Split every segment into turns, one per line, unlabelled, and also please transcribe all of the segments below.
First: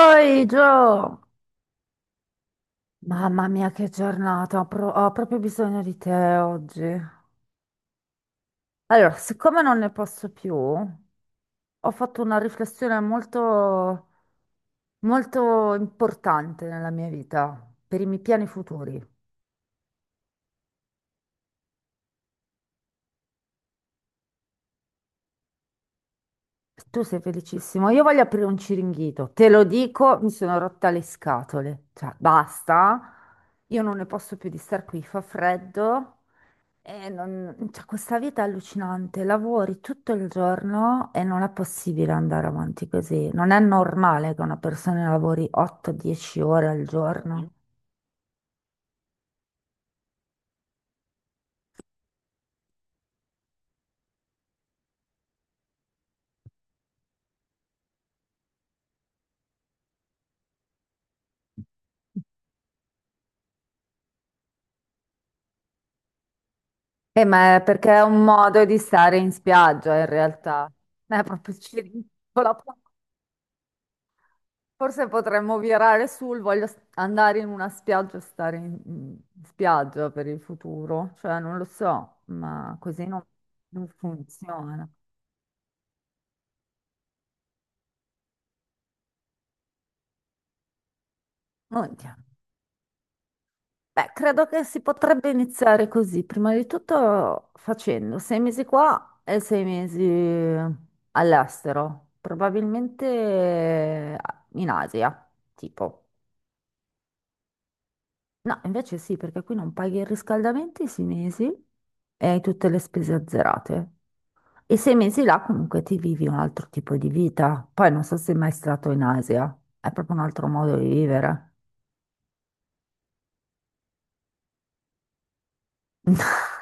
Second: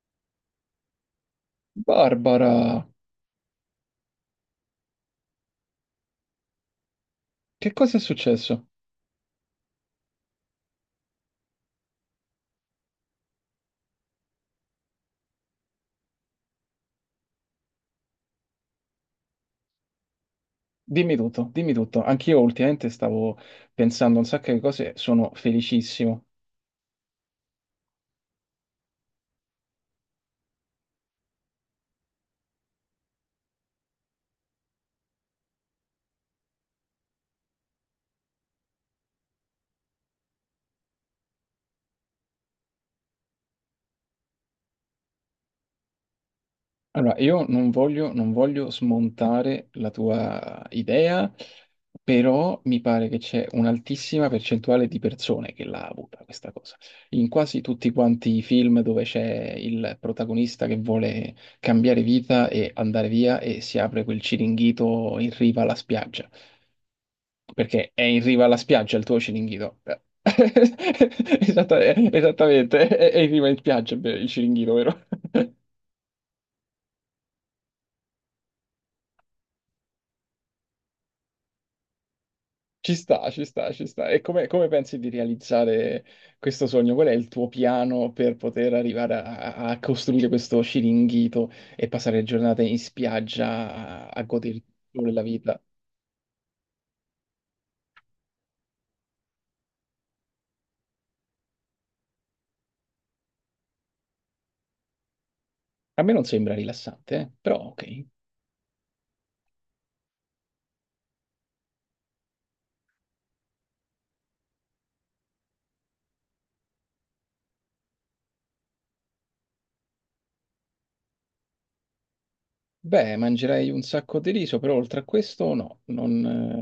Oi Gio!
Barbara,
Mamma mia che giornata, ho proprio bisogno di te oggi.
che cosa è successo?
Allora, siccome non ne posso più, ho fatto una riflessione molto, molto importante nella mia vita, per i miei piani futuri.
Dimmi tutto, dimmi tutto. Anch'io ultimamente stavo pensando a un sacco di cose, sono felicissimo.
Tu sei felicissimo, io voglio aprire un ciringhito, te lo dico, mi sono rotta le scatole, cioè basta, io non ne posso più di star qui, fa freddo. Cioè, questa vita è allucinante, lavori tutto il giorno e non è possibile andare avanti così. Non è normale che una persona lavori 8-10 ore al
Allora, io
giorno.
non voglio smontare la tua idea, però mi pare che c'è un'altissima percentuale di persone che l'ha avuta questa cosa. In quasi tutti quanti i film dove c'è il protagonista che vuole cambiare vita e andare via e si apre quel ciringhito in riva alla spiaggia.
Ma è perché
Perché
è
è in
un
riva alla
modo di
spiaggia il
stare
tuo
in
Ciringhito.
spiaggia in realtà. Proprio
Esatta-
ci
eh,
rincola.
Esattamente, è in riva in spiaggia beh, il Ciringhito, vero?
Forse potremmo virare sul voglio andare in una spiaggia e stare in spiaggia per il futuro. Cioè, non lo so, ma
Ci
così non,
sta, ci sta, ci
non
sta. E come
funziona.
pensi di realizzare questo sogno? Qual è il tuo piano per poter arrivare a costruire questo Ciringhito e
Oddio.
passare le giornate in spiaggia a,
Beh,
a
credo
goderti
che si
il sole e la
potrebbe
vita?
iniziare così, prima di tutto facendo 6 mesi qua e 6 mesi all'estero, probabilmente in Asia, tipo.
A me non sembra rilassante, però ok.
No, invece sì, perché qui non paghi il riscaldamento i 6 mesi e hai tutte le spese azzerate. E 6 mesi là comunque ti vivi un altro tipo di vita. Poi non so se sei mai stato in Asia, è proprio un altro modo di vivere.
Beh, mangerei un sacco di riso, però oltre a questo no, non,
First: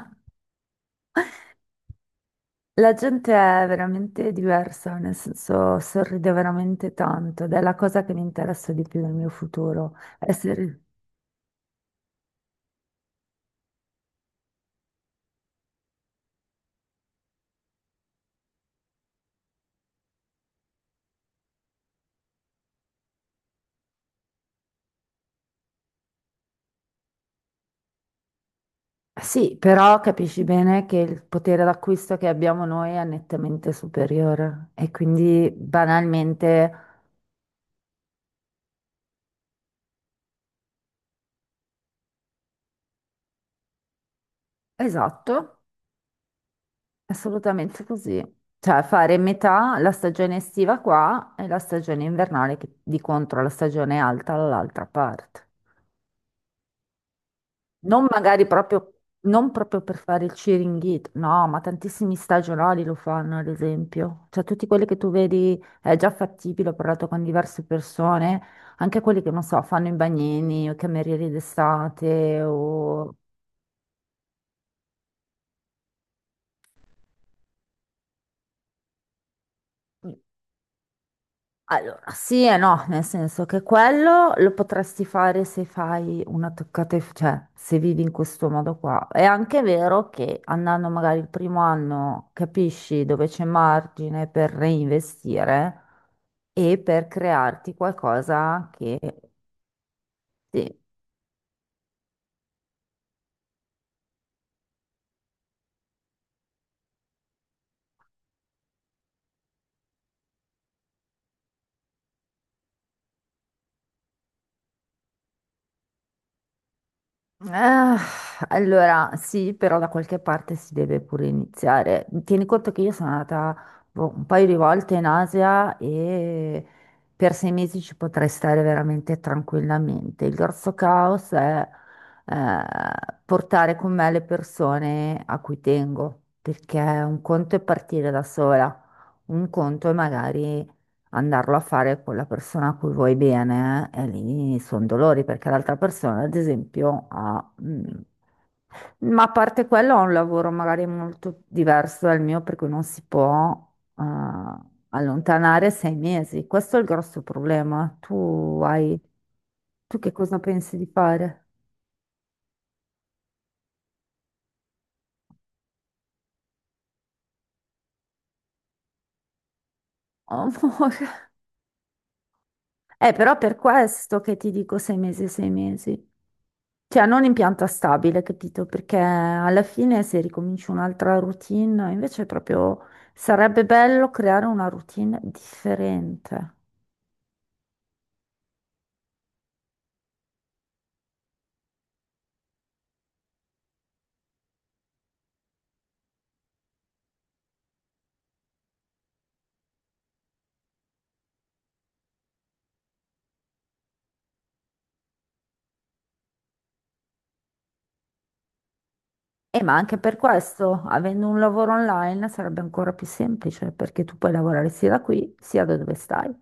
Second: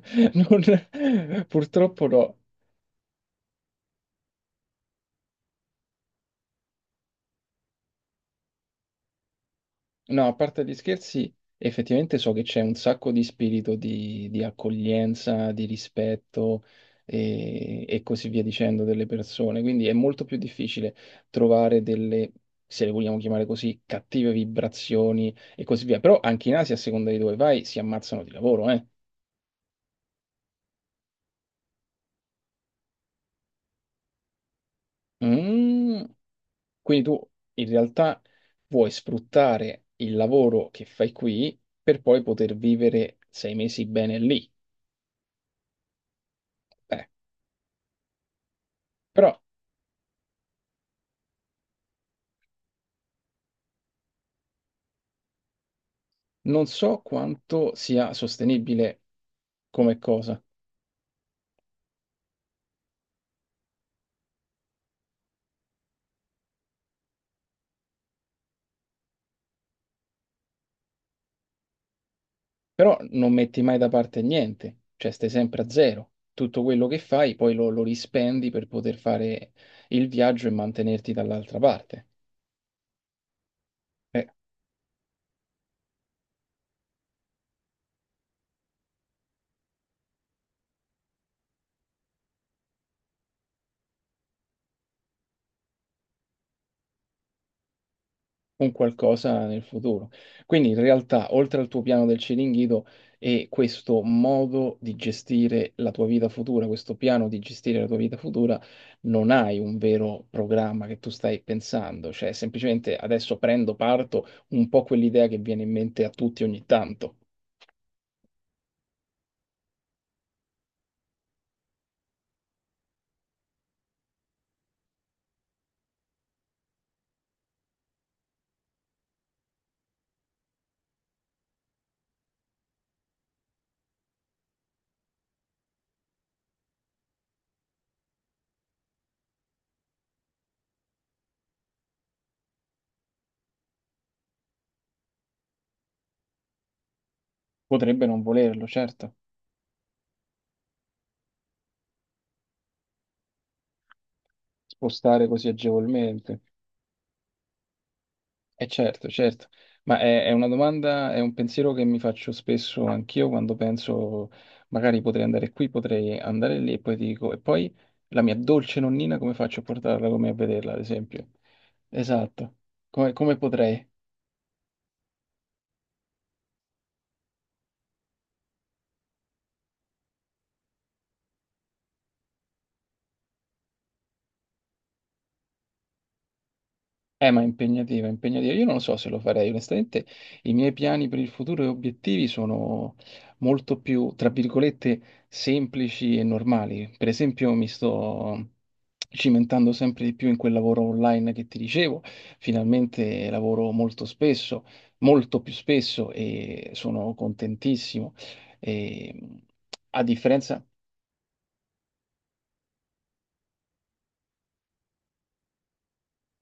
purtroppo no.
La gente è veramente diversa, nel senso sorride veramente tanto ed è la cosa che mi interessa di più nel mio futuro.
No, a parte gli
Essere...
scherzi, effettivamente so che c'è un sacco di spirito di accoglienza, di rispetto e così via dicendo delle persone, quindi è molto più difficile trovare delle, se le vogliamo chiamare così, cattive vibrazioni e così via. Però anche in Asia, a seconda di dove vai, si ammazzano di lavoro, eh.
Sì, però capisci bene che il potere d'acquisto che abbiamo noi è nettamente superiore e quindi
Mm.
banalmente,
Quindi tu in realtà vuoi sfruttare il lavoro che fai qui per poi poter vivere 6 mesi bene lì.
esatto,
Eh,
assolutamente così. Cioè fare
però
metà la stagione estiva qua e la stagione invernale che di contro la stagione alta dall'altra parte.
non so quanto
Non
sia
magari proprio,
sostenibile
non proprio per
come
fare il
cosa,
cheeringhito, no, ma tantissimi stagionali lo fanno, ad esempio. Cioè, tutti quelli che tu vedi è già fattibile, ho parlato con diverse persone, anche quelli che, non so, fanno i bagnini o i camerieri d'estate
però
o...
non metti mai da parte niente, cioè stai sempre a zero. Tutto quello che fai poi lo rispendi per poter fare il viaggio e mantenerti dall'altra
Allora,
parte.
sì e no, nel senso che
Eh,
quello lo potresti fare se fai una toccata, cioè se vivi in questo modo qua. È anche vero che andando magari il primo anno capisci dove c'è margine per reinvestire e per crearti qualcosa
un
che
qualcosa nel futuro. Quindi
sì.
in realtà, oltre al tuo piano del Ciringhito, è questo modo di gestire la tua vita futura, questo piano di gestire la tua vita futura, non hai un vero programma che tu stai pensando, cioè semplicemente adesso prendo, parto, un po' quell'idea che viene in mente a tutti ogni tanto.
Ah, allora, sì, però da qualche parte si deve pure iniziare. Tieni conto che io sono andata boh, un paio di volte in Asia e per 6 mesi ci potrei stare veramente tranquillamente. Il grosso caos è eh, portare con me le persone a cui tengo, perché un conto è partire da sola, un conto è magari andarlo a fare con la persona a cui vuoi bene, e lì sono dolori perché l'altra persona, ad esempio, ha...
Potrebbe non volerlo, certo,
ma a parte quello ha un lavoro magari molto diverso dal mio, per cui non si può eh,
spostare così
allontanare sei
agevolmente.
mesi. Questo è il grosso problema. Tu
E
hai...
certo, certo,
Tu
ma
che
è
cosa
una
pensi di
domanda, è un
fare?
pensiero che mi faccio spesso anch'io quando penso magari potrei andare qui, potrei andare lì e poi dico, e poi la mia dolce nonnina come faccio a portarla con me a
Oh,
vederla, ad
Amore.
esempio? Esatto, come, come
Però per
potrei?
questo che ti dico 6 mesi, 6 mesi. Cioè, non in pianta stabile, capito? Perché alla fine se ricominci un'altra routine, invece proprio sarebbe bello creare una routine differente.
Ma è impegnativa, è impegnativa. Io non lo so se lo farei, onestamente i miei piani per il futuro e obiettivi sono molto più, tra virgolette, semplici e normali. Per esempio, mi sto cimentando sempre di più in quel lavoro online che ti dicevo. Finalmente lavoro molto spesso, molto più spesso e sono contentissimo. E,
E ma anche
a
per
differenza.
questo, avendo un lavoro online, sarebbe ancora più semplice, perché tu puoi lavorare sia da qui, sia da dove stai.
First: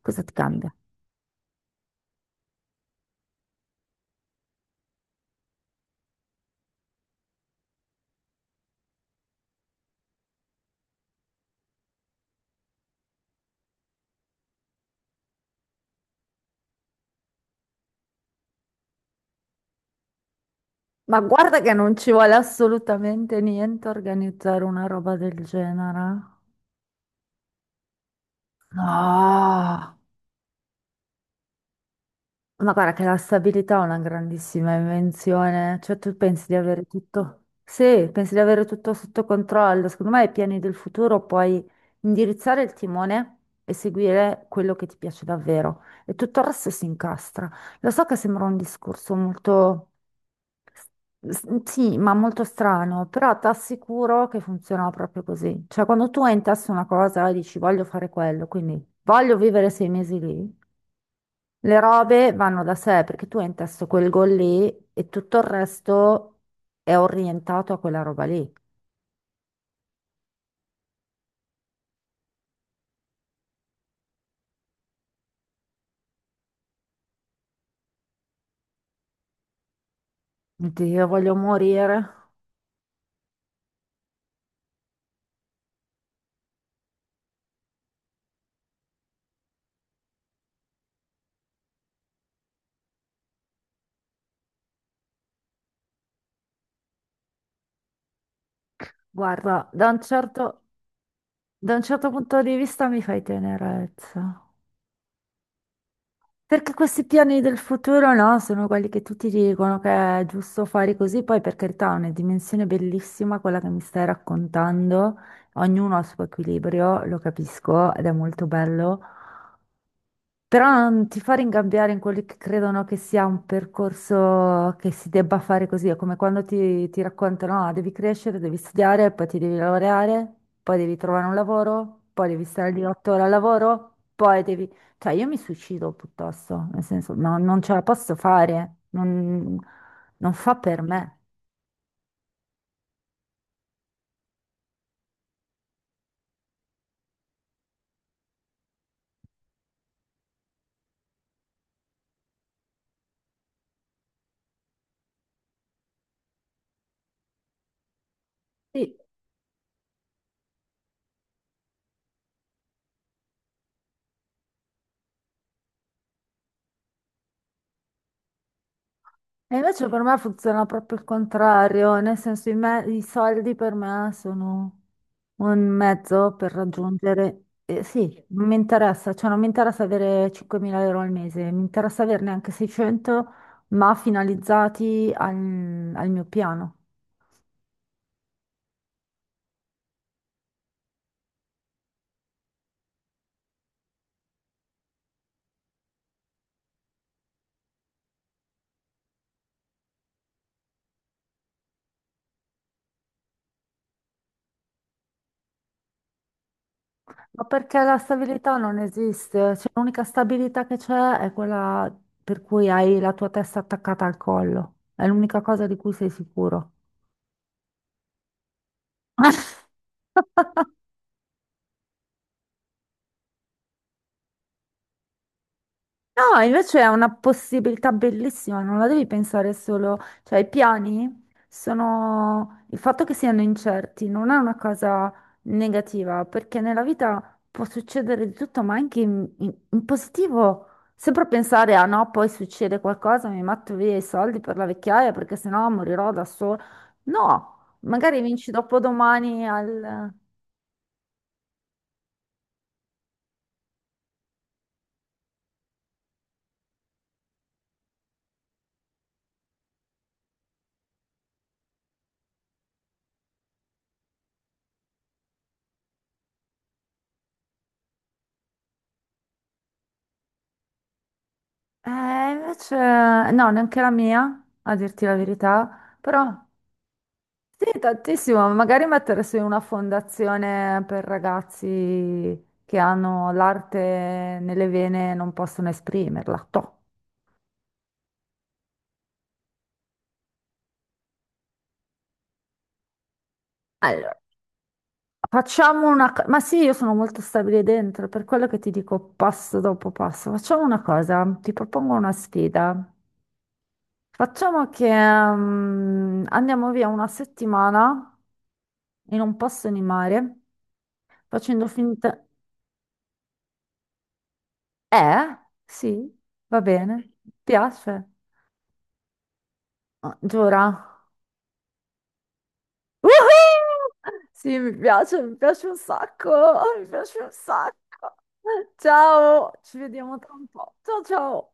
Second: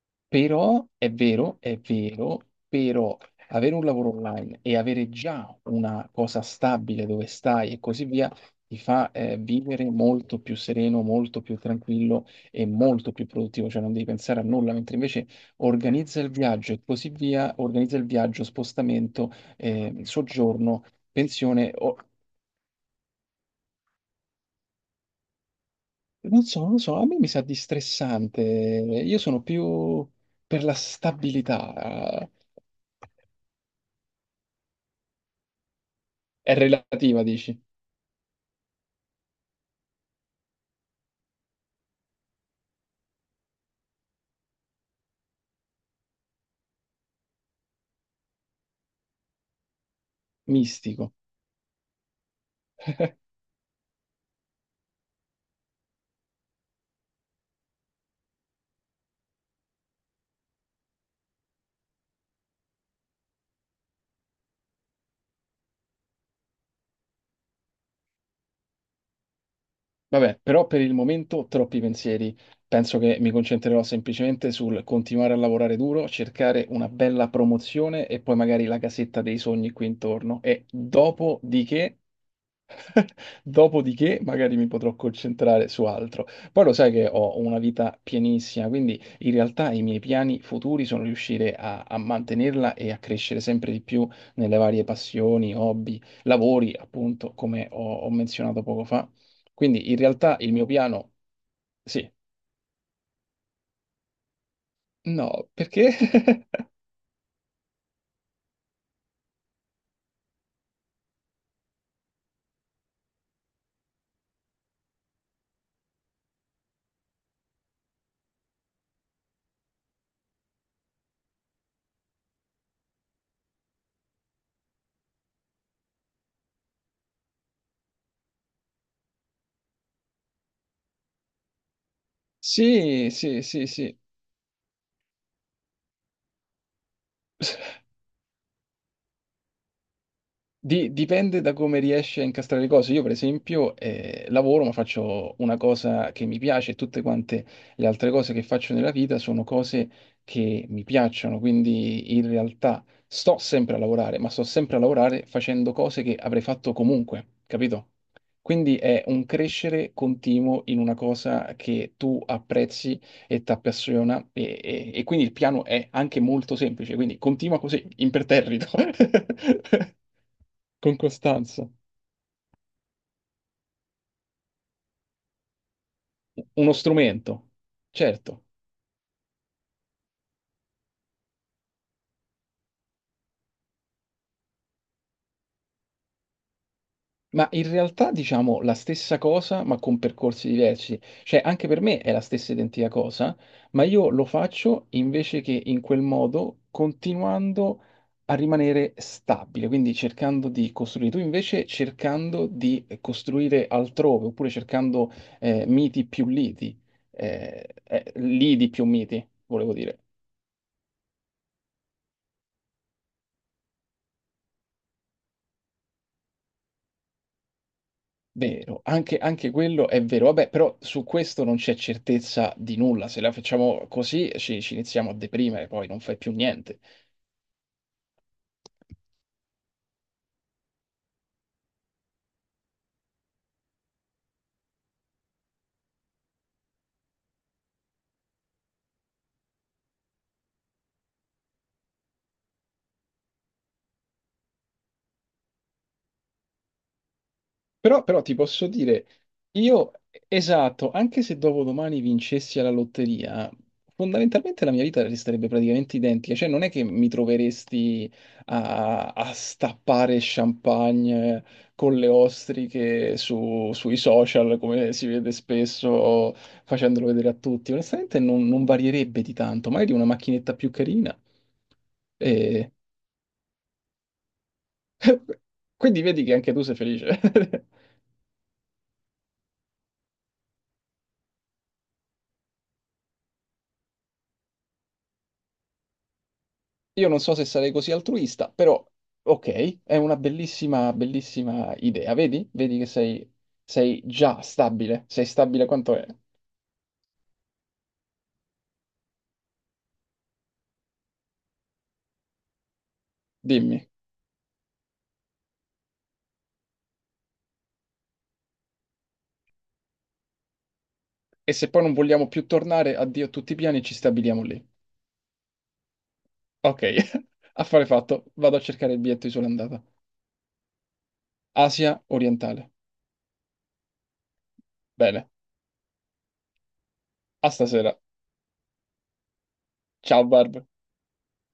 Cosa ti cambia?
Però è vero, però avere un lavoro online e avere già una cosa stabile dove stai e così via ti fa vivere molto più sereno, molto più tranquillo e molto più produttivo, cioè non devi pensare a nulla, mentre invece organizza il viaggio e così via, organizza il viaggio, spostamento, soggiorno,
Ma guarda che
pensione,
non ci vuole assolutamente niente a organizzare una roba del genere.
non so, non so, a me mi sa di stressante, io sono
No.
più per la stabilità,
Ma guarda che la stabilità è una grandissima invenzione, cioè tu pensi
è
di avere
relativa,
tutto,
dici?
sì, pensi di avere tutto sotto controllo, secondo me ai piani del futuro puoi indirizzare il timone e seguire quello che ti piace davvero e tutto il resto si incastra. Lo so che sembra un discorso molto,
Mistico.
sì, ma molto strano, però ti assicuro che funziona proprio così, cioè quando tu hai in testa una cosa e dici voglio fare quello, quindi voglio vivere 6 mesi lì. Le robe vanno da sé perché tu hai in testa quel gol lì e tutto il resto è orientato a quella roba lì.
Vabbè, però per il momento troppi pensieri. Penso che mi concentrerò semplicemente sul continuare a lavorare duro, cercare una bella promozione e poi magari la casetta dei sogni qui intorno. E
Dio, voglio
dopodiché.
morire.
Dopodiché magari mi potrò concentrare su altro. Poi lo sai che ho una vita pienissima, quindi in realtà i miei piani futuri sono riuscire a, a mantenerla e a crescere sempre di più nelle varie passioni, hobby, lavori, appunto, come ho menzionato poco fa.
Guarda,
Quindi in realtà il mio piano,
da un
sì,
certo punto di vista mi fai tenerezza.
no, perché?
Perché questi piani del futuro, no, sono quelli che tutti dicono che è giusto fare così, poi per carità è una dimensione bellissima quella che mi stai raccontando, ognuno ha il suo equilibrio, lo capisco ed è molto bello. Però non ti fa ringabbiare in quelli che credono che sia un percorso che si debba fare così, è come quando ti raccontano, ah, devi crescere, devi studiare, poi ti devi laureare, poi devi trovare un lavoro, poi devi stare lì
Sì,
8 ore al
sì, sì,
lavoro,
sì.
poi devi... Cioè, io mi suicido piuttosto, nel senso, no, non ce la posso fare, non, non fa per
Di-
me.
dipende da come riesci a incastrare le cose. Io, per esempio, lavoro, ma faccio una cosa che mi piace e tutte quante le altre cose che faccio nella vita sono cose che mi piacciono. Quindi, in realtà, sto sempre a lavorare, ma sto sempre a lavorare facendo cose che avrei fatto comunque, capito? Quindi
Sì.
è un crescere continuo in una cosa che tu apprezzi e ti appassiona e quindi il piano è anche molto semplice, quindi continua così, imperterrito.
E invece per me funziona
Con
proprio il
Costanza,
contrario, nel senso, i soldi per me sono... Un mezzo per
uno
raggiungere...
strumento,
sì,
certo,
non mi interessa, cioè non mi interessa avere 5.000 euro al mese, mi interessa averne anche 600, ma finalizzati al mio piano.
ma in realtà diciamo la stessa cosa ma con percorsi diversi, cioè anche per me è la stessa identica cosa, ma io lo faccio invece che in quel modo continuando a rimanere stabile, quindi cercando di costruire, tu invece cercando di costruire altrove oppure cercando miti più liti,
Ma perché la stabilità
lidi
non
più miti,
esiste? Cioè,
volevo dire.
l'unica stabilità che c'è è quella per cui hai la tua testa attaccata al collo. È l'unica cosa di cui sei sicuro.
Vero, anche, anche quello è vero. Vabbè, però su questo non c'è certezza di nulla. Se la facciamo così ci iniziamo a deprimere, poi non fai più
No,
niente.
invece è una possibilità bellissima, non la devi pensare solo, cioè i piani sono il fatto che siano incerti non è una cosa negativa, perché nella vita può succedere di tutto, ma anche in positivo. Sempre pensare a no, poi succede qualcosa, mi metto via i soldi per la vecchiaia perché sennò morirò da sola. No,
Però,
magari
però ti
vinci
posso dire,
dopodomani
io,
al...
esatto, anche se dopodomani vincessi alla lotteria, fondamentalmente la mia vita resterebbe praticamente identica, cioè non è che mi troveresti a stappare champagne con le ostriche sui social, come si vede spesso, facendolo vedere a tutti. Onestamente non varierebbe di tanto, magari una macchinetta più carina.
Eh,
E.
invece no, neanche la mia, a dirti la verità,
Quindi vedi che
però...
anche tu sei felice.
Sì, tantissimo, magari mettersi in una fondazione per ragazzi che hanno l'arte nelle vene e non possono esprimerla. Toh.
Io non so se sarei così altruista, però ok, è una bellissima, bellissima idea. Vedi? Vedi che sei,
Allora,
già stabile, sei stabile
facciamo
quanto è.
una cosa, ma sì, io sono molto stabile dentro, per quello che ti dico passo dopo passo. Facciamo una cosa, ti propongo una sfida.
Dimmi.
Facciamo che andiamo via una settimana in un posto di mare,
E se
facendo
poi non
finta...
vogliamo più tornare, addio a tutti i piani, ci stabiliamo lì.
Eh? Sì, va
Ok,
bene,
affare
piace.
fatto. Vado a cercare il biglietto di sola andata.
Ah, Giura?
Asia orientale.
Woohoo! Sì,
Bene,
mi piace un sacco, mi piace un
a
sacco.
stasera.
Ciao, ci vediamo
Ciao
tra un
Barb.
po'. Ciao ciao.